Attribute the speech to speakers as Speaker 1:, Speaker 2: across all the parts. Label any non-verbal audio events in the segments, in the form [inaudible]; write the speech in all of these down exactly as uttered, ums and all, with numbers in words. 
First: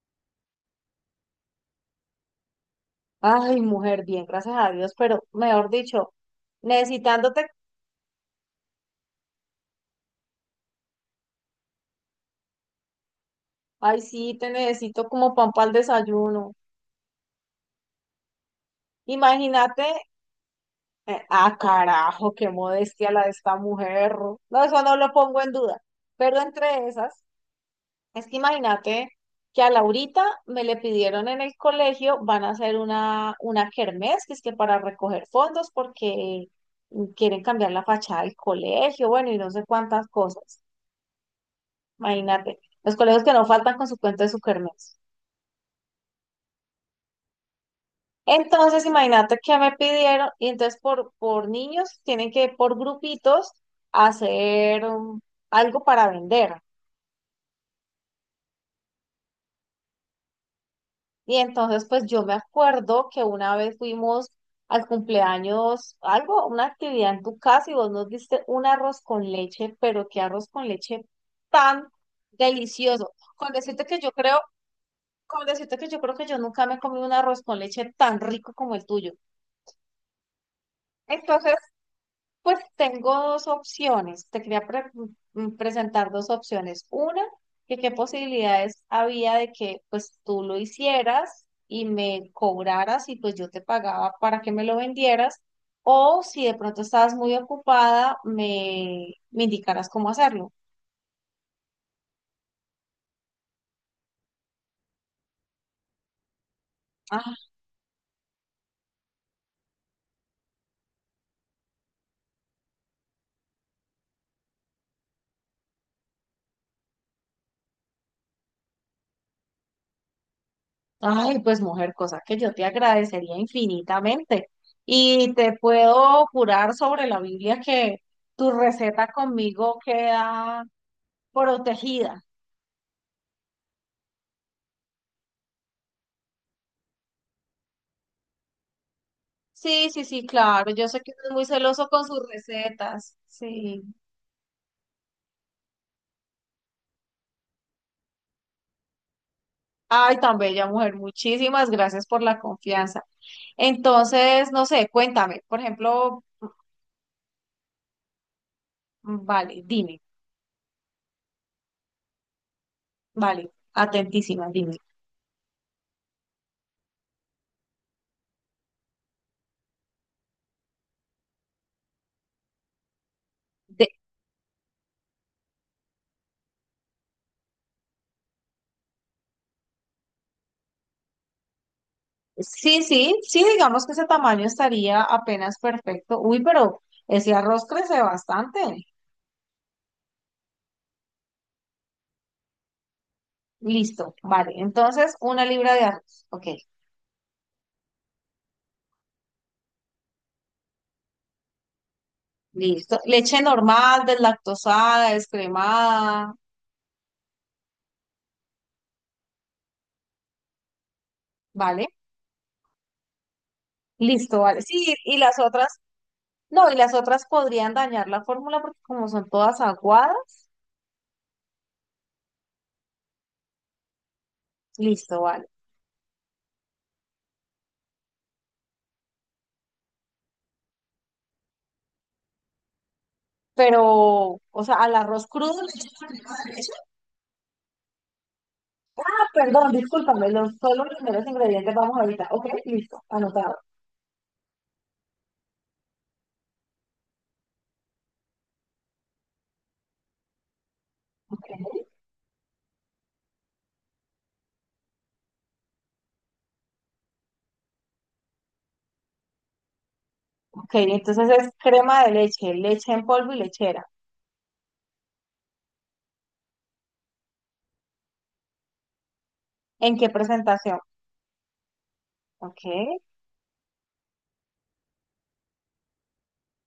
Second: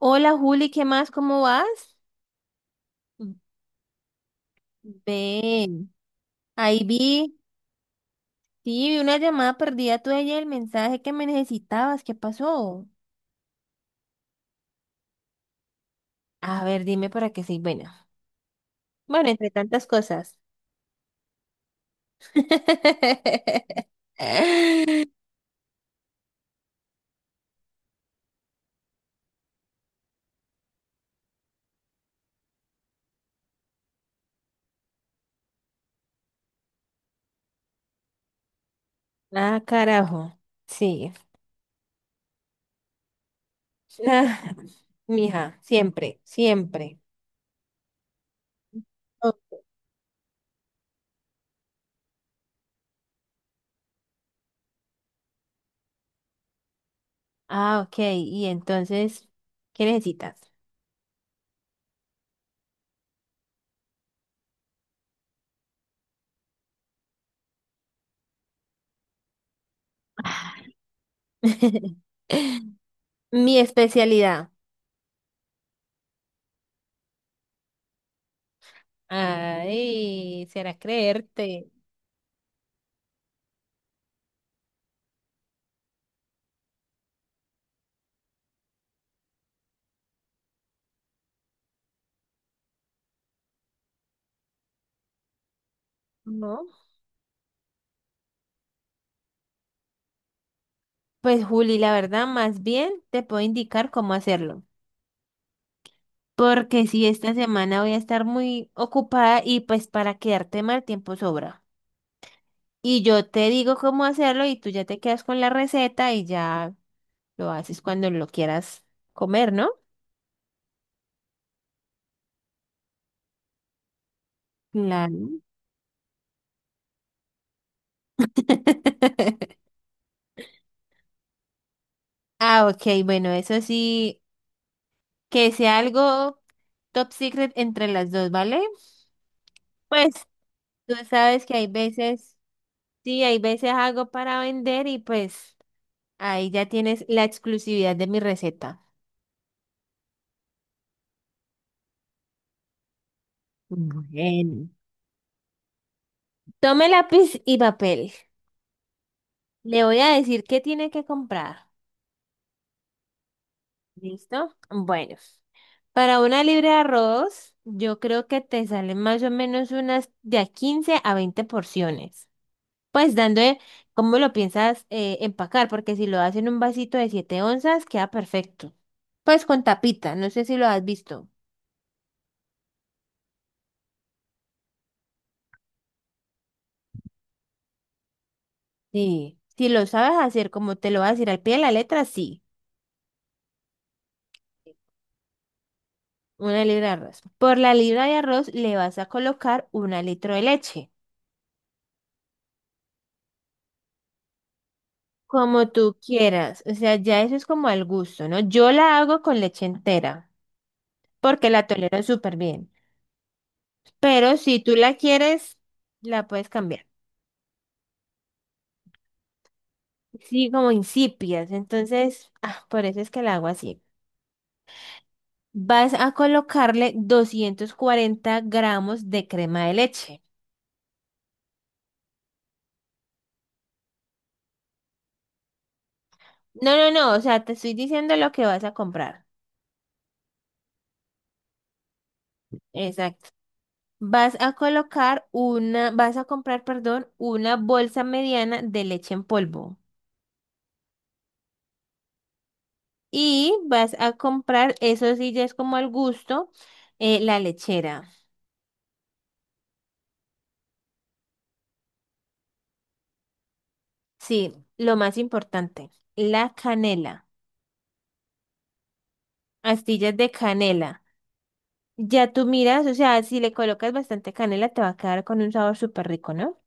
Speaker 1: Hola Juli, ¿qué más? ¿Cómo vas?
Speaker 2: Ay, mujer, bien, gracias a Dios, pero mejor
Speaker 1: Ven,
Speaker 2: dicho,
Speaker 1: ahí vi,
Speaker 2: necesitándote,
Speaker 1: sí, vi una llamada perdida tuya y el mensaje que me necesitabas, ¿qué pasó?
Speaker 2: ay, sí, te necesito como pan para el desayuno.
Speaker 1: A ver, dime para qué soy buena. Bueno, entre tantas
Speaker 2: Imagínate,
Speaker 1: cosas.
Speaker 2: eh, ah, carajo, qué modestia la de esta
Speaker 1: [laughs]
Speaker 2: mujer. No, eso no lo pongo en duda. Pero entre esas, es que imagínate que a Laurita me le pidieron en el colegio, van a hacer una, una kermés, que es que para recoger fondos, porque quieren cambiar la fachada del colegio, bueno, y no
Speaker 1: Ah,
Speaker 2: sé cuántas
Speaker 1: carajo.
Speaker 2: cosas.
Speaker 1: Sí. [laughs]
Speaker 2: Imagínate, los colegios que no faltan con su cuenta de
Speaker 1: Ah,
Speaker 2: sukermes.
Speaker 1: mija, siempre, siempre.
Speaker 2: Entonces,
Speaker 1: Oh,
Speaker 2: imagínate que me pidieron, y entonces por, por niños tienen que por grupitos hacer um, algo para vender.
Speaker 1: ah, ok. Y entonces, ¿qué necesitas?
Speaker 2: Y entonces, pues yo me acuerdo que una vez fuimos al cumpleaños, algo, una actividad en tu casa y vos nos diste un arroz con leche, pero qué arroz con leche tan
Speaker 1: [laughs]
Speaker 2: delicioso. Con
Speaker 1: Mi
Speaker 2: decirte que yo creo,
Speaker 1: especialidad.
Speaker 2: con decirte que yo creo que yo nunca me he comido un arroz con leche tan rico como el tuyo.
Speaker 1: Ay, será
Speaker 2: Entonces,
Speaker 1: creerte.
Speaker 2: pues tengo dos opciones. Te quería pre- mm, presentar dos opciones. Una, que qué posibilidades había de que pues tú lo hicieras y me cobraras y pues yo te pagaba para que me lo vendieras. O si de
Speaker 1: ¿No?
Speaker 2: pronto estabas muy ocupada, me, me indicaras cómo hacerlo.
Speaker 1: Pues Juli, la verdad, más bien te puedo indicar cómo hacerlo, porque si esta
Speaker 2: Ah,
Speaker 1: semana voy a estar muy ocupada y pues para quedarte mal tiempo sobra. Y yo te digo cómo hacerlo y tú ya te quedas con la receta y ya lo haces cuando lo quieras comer, ¿no?
Speaker 2: ay, pues mujer, cosa que yo te agradecería infinitamente. Y
Speaker 1: Claro.
Speaker 2: te puedo jurar sobre la Biblia que tu receta
Speaker 1: [laughs]
Speaker 2: conmigo queda protegida.
Speaker 1: Ah, ok, bueno, eso sí, que sea algo top secret entre las dos, ¿vale?
Speaker 2: Sí, sí,
Speaker 1: Pues
Speaker 2: sí, claro. Yo
Speaker 1: tú
Speaker 2: sé que uno es muy
Speaker 1: sabes que hay
Speaker 2: celoso con sus
Speaker 1: veces,
Speaker 2: recetas.
Speaker 1: sí, hay veces
Speaker 2: Sí.
Speaker 1: hago para vender y pues... Ahí ya tienes la exclusividad de mi receta.
Speaker 2: Ay, tan bella mujer. Muchísimas gracias por la confianza. Entonces, no
Speaker 1: Bueno,
Speaker 2: sé, cuéntame. Por ejemplo,
Speaker 1: tome lápiz y papel.
Speaker 2: mm, vale,
Speaker 1: Le voy
Speaker 2: dime,
Speaker 1: a decir qué tiene que comprar.
Speaker 2: vale, atentísima,
Speaker 1: ¿Listo?
Speaker 2: dime.
Speaker 1: Bueno, para una libra de arroz, yo creo que te salen más o menos unas de a quince a veinte porciones. Pues dando eh,
Speaker 2: De-
Speaker 1: cómo lo piensas eh, empacar, porque si lo haces en un vasito de siete onzas, queda perfecto. Pues con tapita, no sé si lo has visto.
Speaker 2: sí, sí, sí, digamos que ese tamaño estaría apenas perfecto. Uy, pero ese arroz crece bastante.
Speaker 1: Sí. Si lo sabes hacer como te lo vas a decir al pie de la letra, sí.
Speaker 2: Listo, vale. Entonces, una libra de arroz. Ok,
Speaker 1: Una libra de arroz. Por la libra de arroz le vas a colocar una litro de leche,
Speaker 2: listo. Leche normal, deslactosada,
Speaker 1: como tú
Speaker 2: descremada,
Speaker 1: quieras. O sea, ya eso es como al gusto, ¿no? Yo la hago con leche entera, porque la
Speaker 2: ¿vale?
Speaker 1: tolero súper bien. Pero
Speaker 2: Listo,
Speaker 1: si
Speaker 2: vale.
Speaker 1: tú
Speaker 2: Sí,
Speaker 1: la
Speaker 2: y las
Speaker 1: quieres,
Speaker 2: otras,
Speaker 1: la puedes
Speaker 2: no, y
Speaker 1: cambiar.
Speaker 2: las otras podrían dañar la fórmula porque como son todas aguadas,
Speaker 1: Sí, como incipias. Entonces, ah, por eso es que la hago así.
Speaker 2: listo, vale.
Speaker 1: Vas a colocarle doscientos cuarenta gramos de crema de leche.
Speaker 2: Pero, o sea, al arroz crudo le echas arriba de
Speaker 1: No,
Speaker 2: eso.
Speaker 1: no, no, o sea, te estoy diciendo lo que vas a comprar.
Speaker 2: Perdón, discúlpame, los primeros ingredientes vamos ahorita. Ok, listo,
Speaker 1: Exacto.
Speaker 2: anotado.
Speaker 1: Vas a colocar una, vas a comprar, perdón, una bolsa mediana de leche en polvo. Y vas a comprar, eso sí ya es como al gusto, eh, la lechera.
Speaker 2: Ok, entonces es crema de leche, leche en polvo y lechera.
Speaker 1: Sí, lo más importante, la canela,
Speaker 2: ¿En qué
Speaker 1: astillas de
Speaker 2: presentación?
Speaker 1: canela. Ya tú
Speaker 2: Ok,
Speaker 1: miras, o sea, si le colocas bastante canela, te va a quedar con un sabor súper rico, ¿no?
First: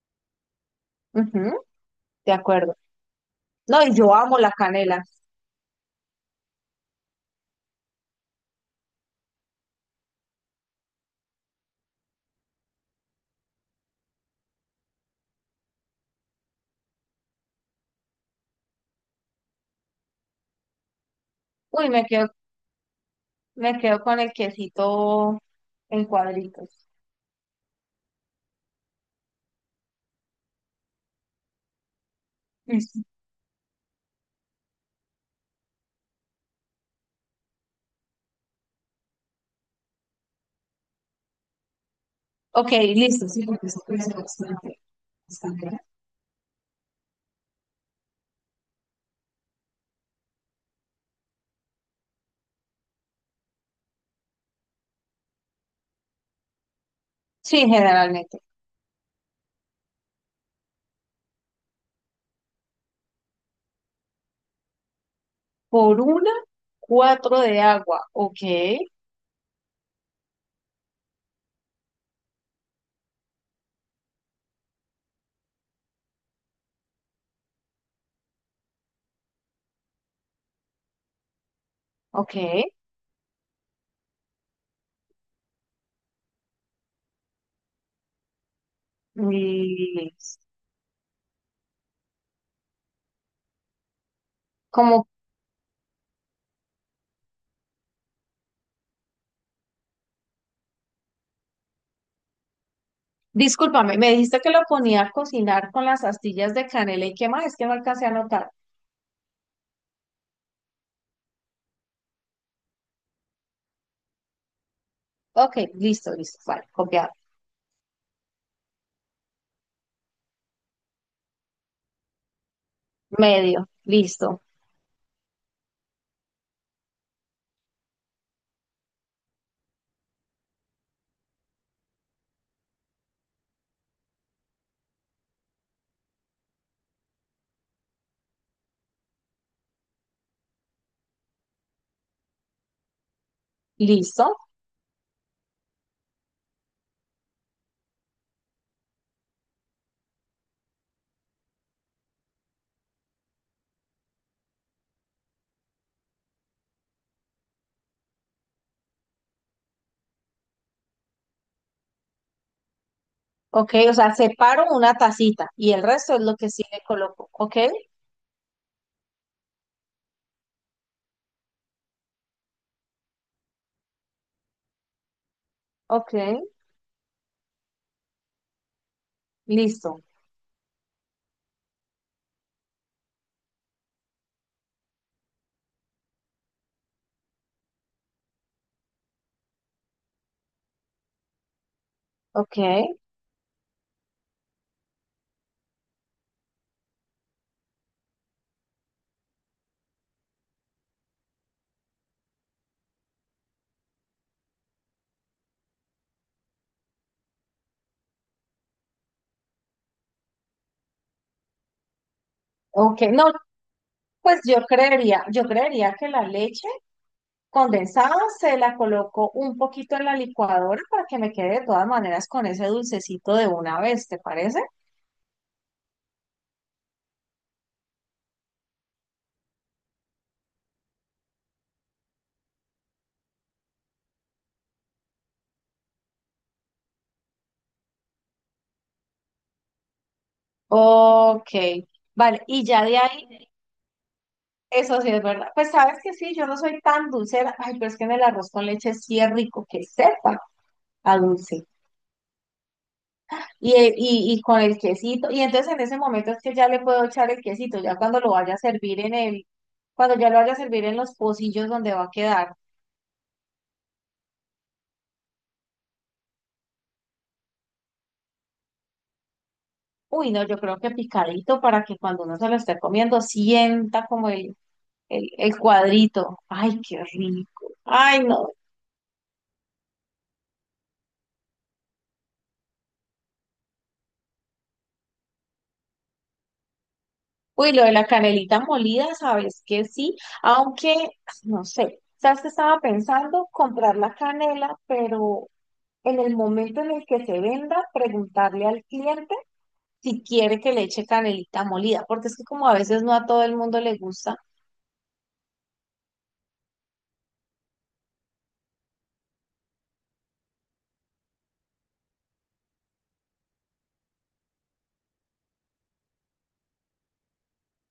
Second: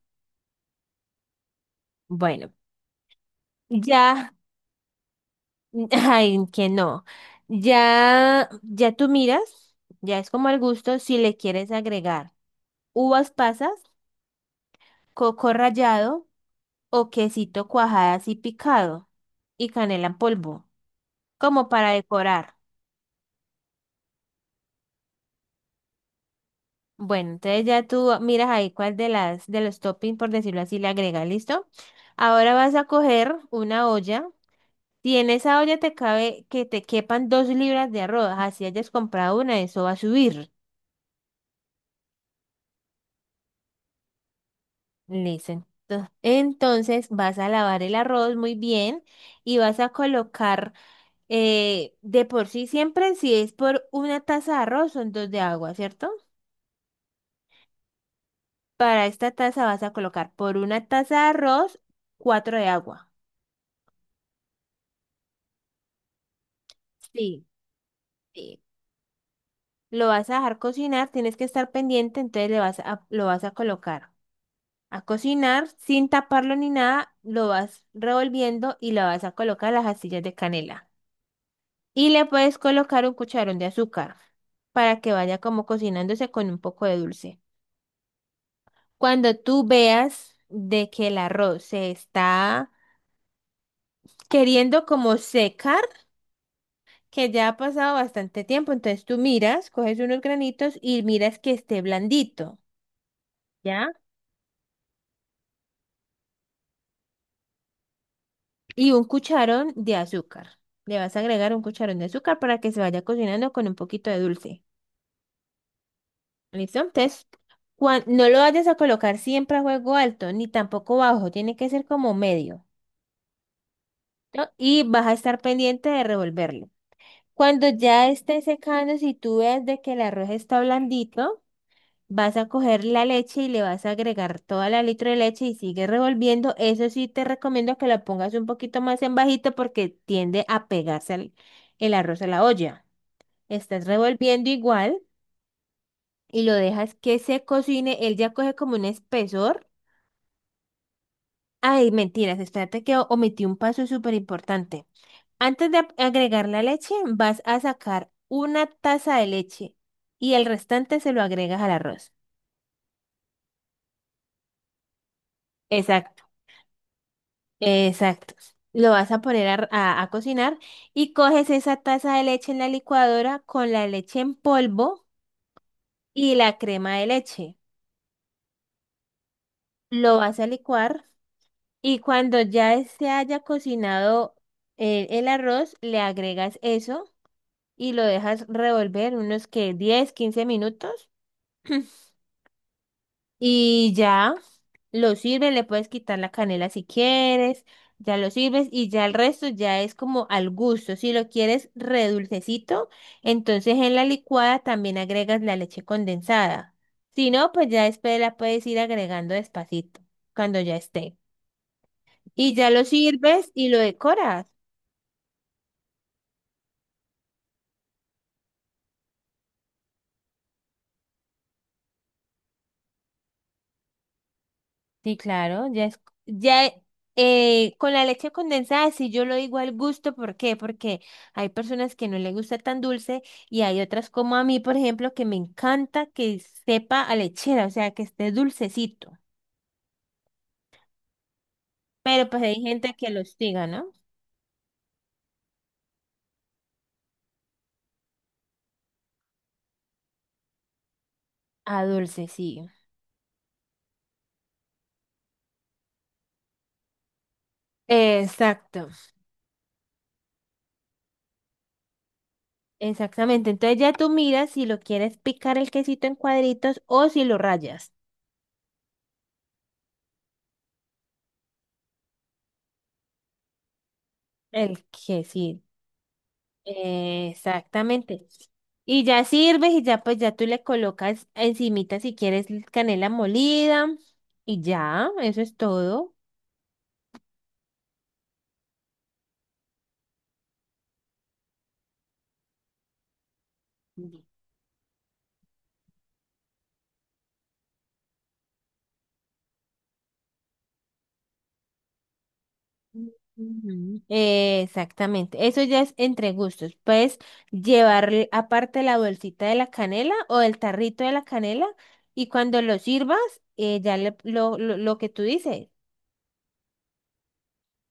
Speaker 2: ujú, de
Speaker 1: Bueno,
Speaker 2: acuerdo. No, y yo
Speaker 1: ya,
Speaker 2: amo la canela.
Speaker 1: [laughs] ay, que no. Ya, ya tú miras, ya es como al gusto si le quieres agregar uvas pasas, coco rallado o quesito cuajada y picado y canela en polvo, como
Speaker 2: Uy,
Speaker 1: para
Speaker 2: me quedo,
Speaker 1: decorar.
Speaker 2: me quedo con el quesito en cuadritos.
Speaker 1: Bueno, entonces ya tú miras ahí cuál de las de los toppings, por decirlo así, le agregas, ¿listo? Ahora vas a
Speaker 2: Listo.
Speaker 1: coger una olla. Si en esa olla te cabe que te quepan dos libras de arroz, así hayas comprado una, eso va a subir.
Speaker 2: Ok, listo, sí, porque eso puede ser bastante
Speaker 1: Listo.
Speaker 2: extranjera.
Speaker 1: Entonces entonces vas a lavar el arroz muy bien y vas a colocar. Eh, de por sí siempre, si es por una taza de arroz, son dos de agua, ¿cierto?
Speaker 2: Sí, generalmente.
Speaker 1: Para esta taza vas a colocar por una taza de arroz, cuatro de agua.
Speaker 2: Por una, cuatro
Speaker 1: Sí,
Speaker 2: de agua. Ok,
Speaker 1: sí. Lo vas a dejar cocinar, tienes que estar pendiente, entonces le vas a, lo vas a colocar a cocinar sin taparlo ni nada, lo vas revolviendo y le vas a colocar las astillas de canela. Y le
Speaker 2: ok.
Speaker 1: puedes colocar un cucharón de azúcar para que vaya como cocinándose con un poco de dulce. Cuando tú
Speaker 2: Y
Speaker 1: veas de que el arroz se está queriendo
Speaker 2: como,
Speaker 1: como secar, que ya ha pasado bastante tiempo, entonces tú miras, coges unos granitos y miras que esté blandito, ¿ya?
Speaker 2: discúlpame, me dijiste que lo ponía a cocinar con las astillas de canela y qué más, es que no alcancé a anotar.
Speaker 1: Y un cucharón de azúcar. Le vas a agregar un cucharón de azúcar para que se vaya cocinando con un poquito de dulce.
Speaker 2: Ok, listo, listo, vale,
Speaker 1: ¿Listo?
Speaker 2: copiado.
Speaker 1: Entonces, cuan- no lo vayas a colocar siempre a fuego alto, ni tampoco bajo, tiene que ser como medio,
Speaker 2: Medio, listo,
Speaker 1: ¿no? Y vas a estar pendiente de revolverlo. Cuando ya esté secando, si tú ves de que el arroz está blandito, vas a coger la leche y le vas a agregar toda la litro de leche y sigue revolviendo. Eso sí te recomiendo que la pongas un poquito más en bajito porque tiende a pegarse al- el arroz a la olla. Estás
Speaker 2: listo.
Speaker 1: revolviendo igual y lo dejas que se cocine. Él ya coge como un espesor. Ay, mentiras, espérate que o- omití un paso súper importante. Antes de ap- agregar la leche, vas a sacar una taza de leche y el restante se lo agregas al arroz.
Speaker 2: Ok, o sea, separo una tacita y el resto es
Speaker 1: Exacto,
Speaker 2: lo que sí le coloco. Ok,
Speaker 1: exacto. Lo vas a poner a, a- a cocinar y coges esa taza de leche en la licuadora con la leche en polvo
Speaker 2: ok,
Speaker 1: y la crema de leche.
Speaker 2: listo,
Speaker 1: Lo vas a licuar y cuando ya se haya cocinado el, el arroz, le agregas eso y lo dejas revolver unos que diez, quince minutos. [clears throat]
Speaker 2: ok,
Speaker 1: Y ya lo sirves, le puedes quitar la canela si quieres, ya lo sirves y ya el resto ya es como al gusto. Si lo quieres redulcecito, entonces en la licuada también agregas la leche condensada. Si no, pues ya después la puedes ir agregando despacito cuando ya esté. Y ya lo
Speaker 2: ok. No,
Speaker 1: sirves y lo
Speaker 2: pues
Speaker 1: decoras.
Speaker 2: yo creería, yo creería que la leche condensadas, se la coloco un poquito en la licuadora para que me quede de todas maneras con ese dulcecito de una vez, ¿te parece?
Speaker 1: Sí, claro, ya es, ya eh, eh, con la leche condensada, sí yo lo digo al gusto, ¿por qué? Porque hay personas que no les gusta tan dulce y hay otras como a mí, por ejemplo, que me encanta que sepa a lechera, o sea, que esté dulcecito.
Speaker 2: Ok,
Speaker 1: Pero
Speaker 2: vale,
Speaker 1: pues hay
Speaker 2: y ya
Speaker 1: gente
Speaker 2: de
Speaker 1: que lo
Speaker 2: ahí,
Speaker 1: hostiga, ¿no?
Speaker 2: eso sí es verdad. Pues sabes que sí, yo no soy tan dulcera, ay, pero es que en el arroz con leche sí es rico, que sepa a dulce.
Speaker 1: A dulce, sí.
Speaker 2: Y, eh, y, y con el quesito, y entonces en ese momento es que ya le puedo echar el quesito, ya cuando lo vaya a
Speaker 1: Exacto,
Speaker 2: servir en el, cuando ya lo vaya a servir en los pocillos donde va a quedar.
Speaker 1: exactamente. Entonces ya tú miras si lo quieres picar el quesito en cuadritos o si lo rayas.
Speaker 2: Uy, no, yo creo que picadito para que cuando uno se lo esté comiendo sienta como el,
Speaker 1: El
Speaker 2: el, el
Speaker 1: quesito.
Speaker 2: cuadrito. Ay, qué rico. Ay,
Speaker 1: Exactamente.
Speaker 2: no.
Speaker 1: Y ya sirves y ya pues ya tú le colocas encimita si quieres canela molida y ya, eso es todo.
Speaker 2: Uy, lo de la canelita molida, sabes que sí, aunque, no sé, sabes que estaba pensando comprar la
Speaker 1: Ujú.
Speaker 2: canela, pero en el momento en el que se venda, preguntarle al cliente si quiere que le eche canelita molida, porque es que como a veces no a todo el mundo le
Speaker 1: Ujú.
Speaker 2: gusta.
Speaker 1: Exactamente, eso ya es entre gustos. Puedes llevar aparte la bolsita de la canela o el tarrito de la canela y cuando lo sirvas, eh, ya le- lo, lo, lo que tú dices,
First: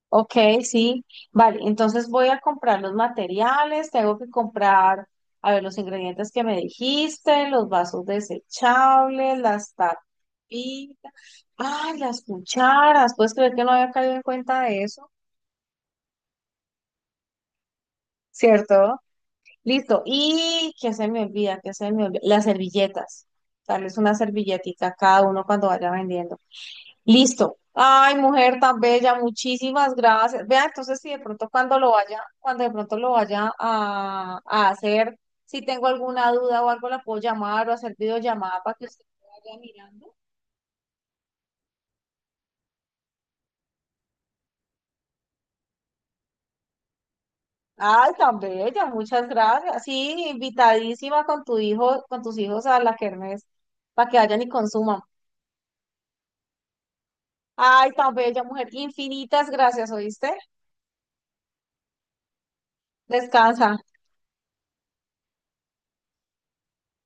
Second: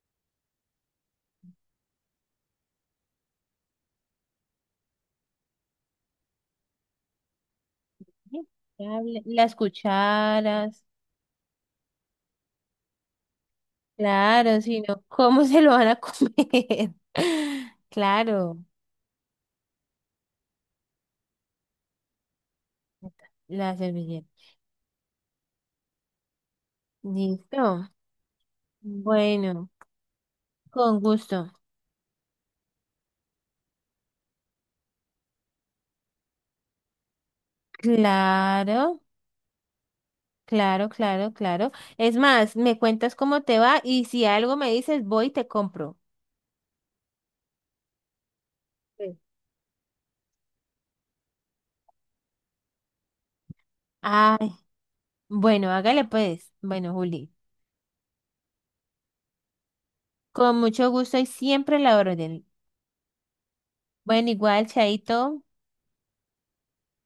Speaker 2: Ok, sí, vale, entonces voy a comprar los materiales, tengo que comprar, a ver, los ingredientes que me dijiste, los vasos
Speaker 1: ¿sí? Ya le-
Speaker 2: desechables,
Speaker 1: las
Speaker 2: las
Speaker 1: cucharas.
Speaker 2: tapitas, ay, las cucharas, puedes creer que no había caído en
Speaker 1: Claro,
Speaker 2: cuenta de
Speaker 1: sino,
Speaker 2: eso,
Speaker 1: ¿cómo [laughs] se lo van a comer? [laughs] Claro,
Speaker 2: ¿cierto? Listo, y que se me olvida, que se me olvida, las servilletas,
Speaker 1: la
Speaker 2: darles una
Speaker 1: servilleta.
Speaker 2: servilletica a cada uno cuando vaya vendiendo. Listo.
Speaker 1: Listo.
Speaker 2: Ay, mujer tan bella,
Speaker 1: Bueno,
Speaker 2: muchísimas gracias. Vea,
Speaker 1: con
Speaker 2: entonces si de
Speaker 1: gusto.
Speaker 2: pronto cuando lo vaya, cuando de pronto lo vaya a, a hacer, si tengo alguna duda o algo, la puedo llamar o hacer videollamada para que
Speaker 1: Claro,
Speaker 2: usted me vaya mirando.
Speaker 1: claro, claro, claro. Es más, me cuentas cómo te va y si algo me dices, voy y te compro.
Speaker 2: Ay, tan bella,
Speaker 1: Sí.
Speaker 2: muchas gracias. Sí, invitadísima con tu hijo, con tus hijos a la kermés, para que vayan y
Speaker 1: Ay,
Speaker 2: consuman.
Speaker 1: bueno, hágale pues. Bueno, Juli,
Speaker 2: Ay, tan bella, mujer, infinitas gracias, ¿oíste?
Speaker 1: con mucho gusto y siempre la orden.
Speaker 2: Descansa.
Speaker 1: Bueno, igual, Chaito.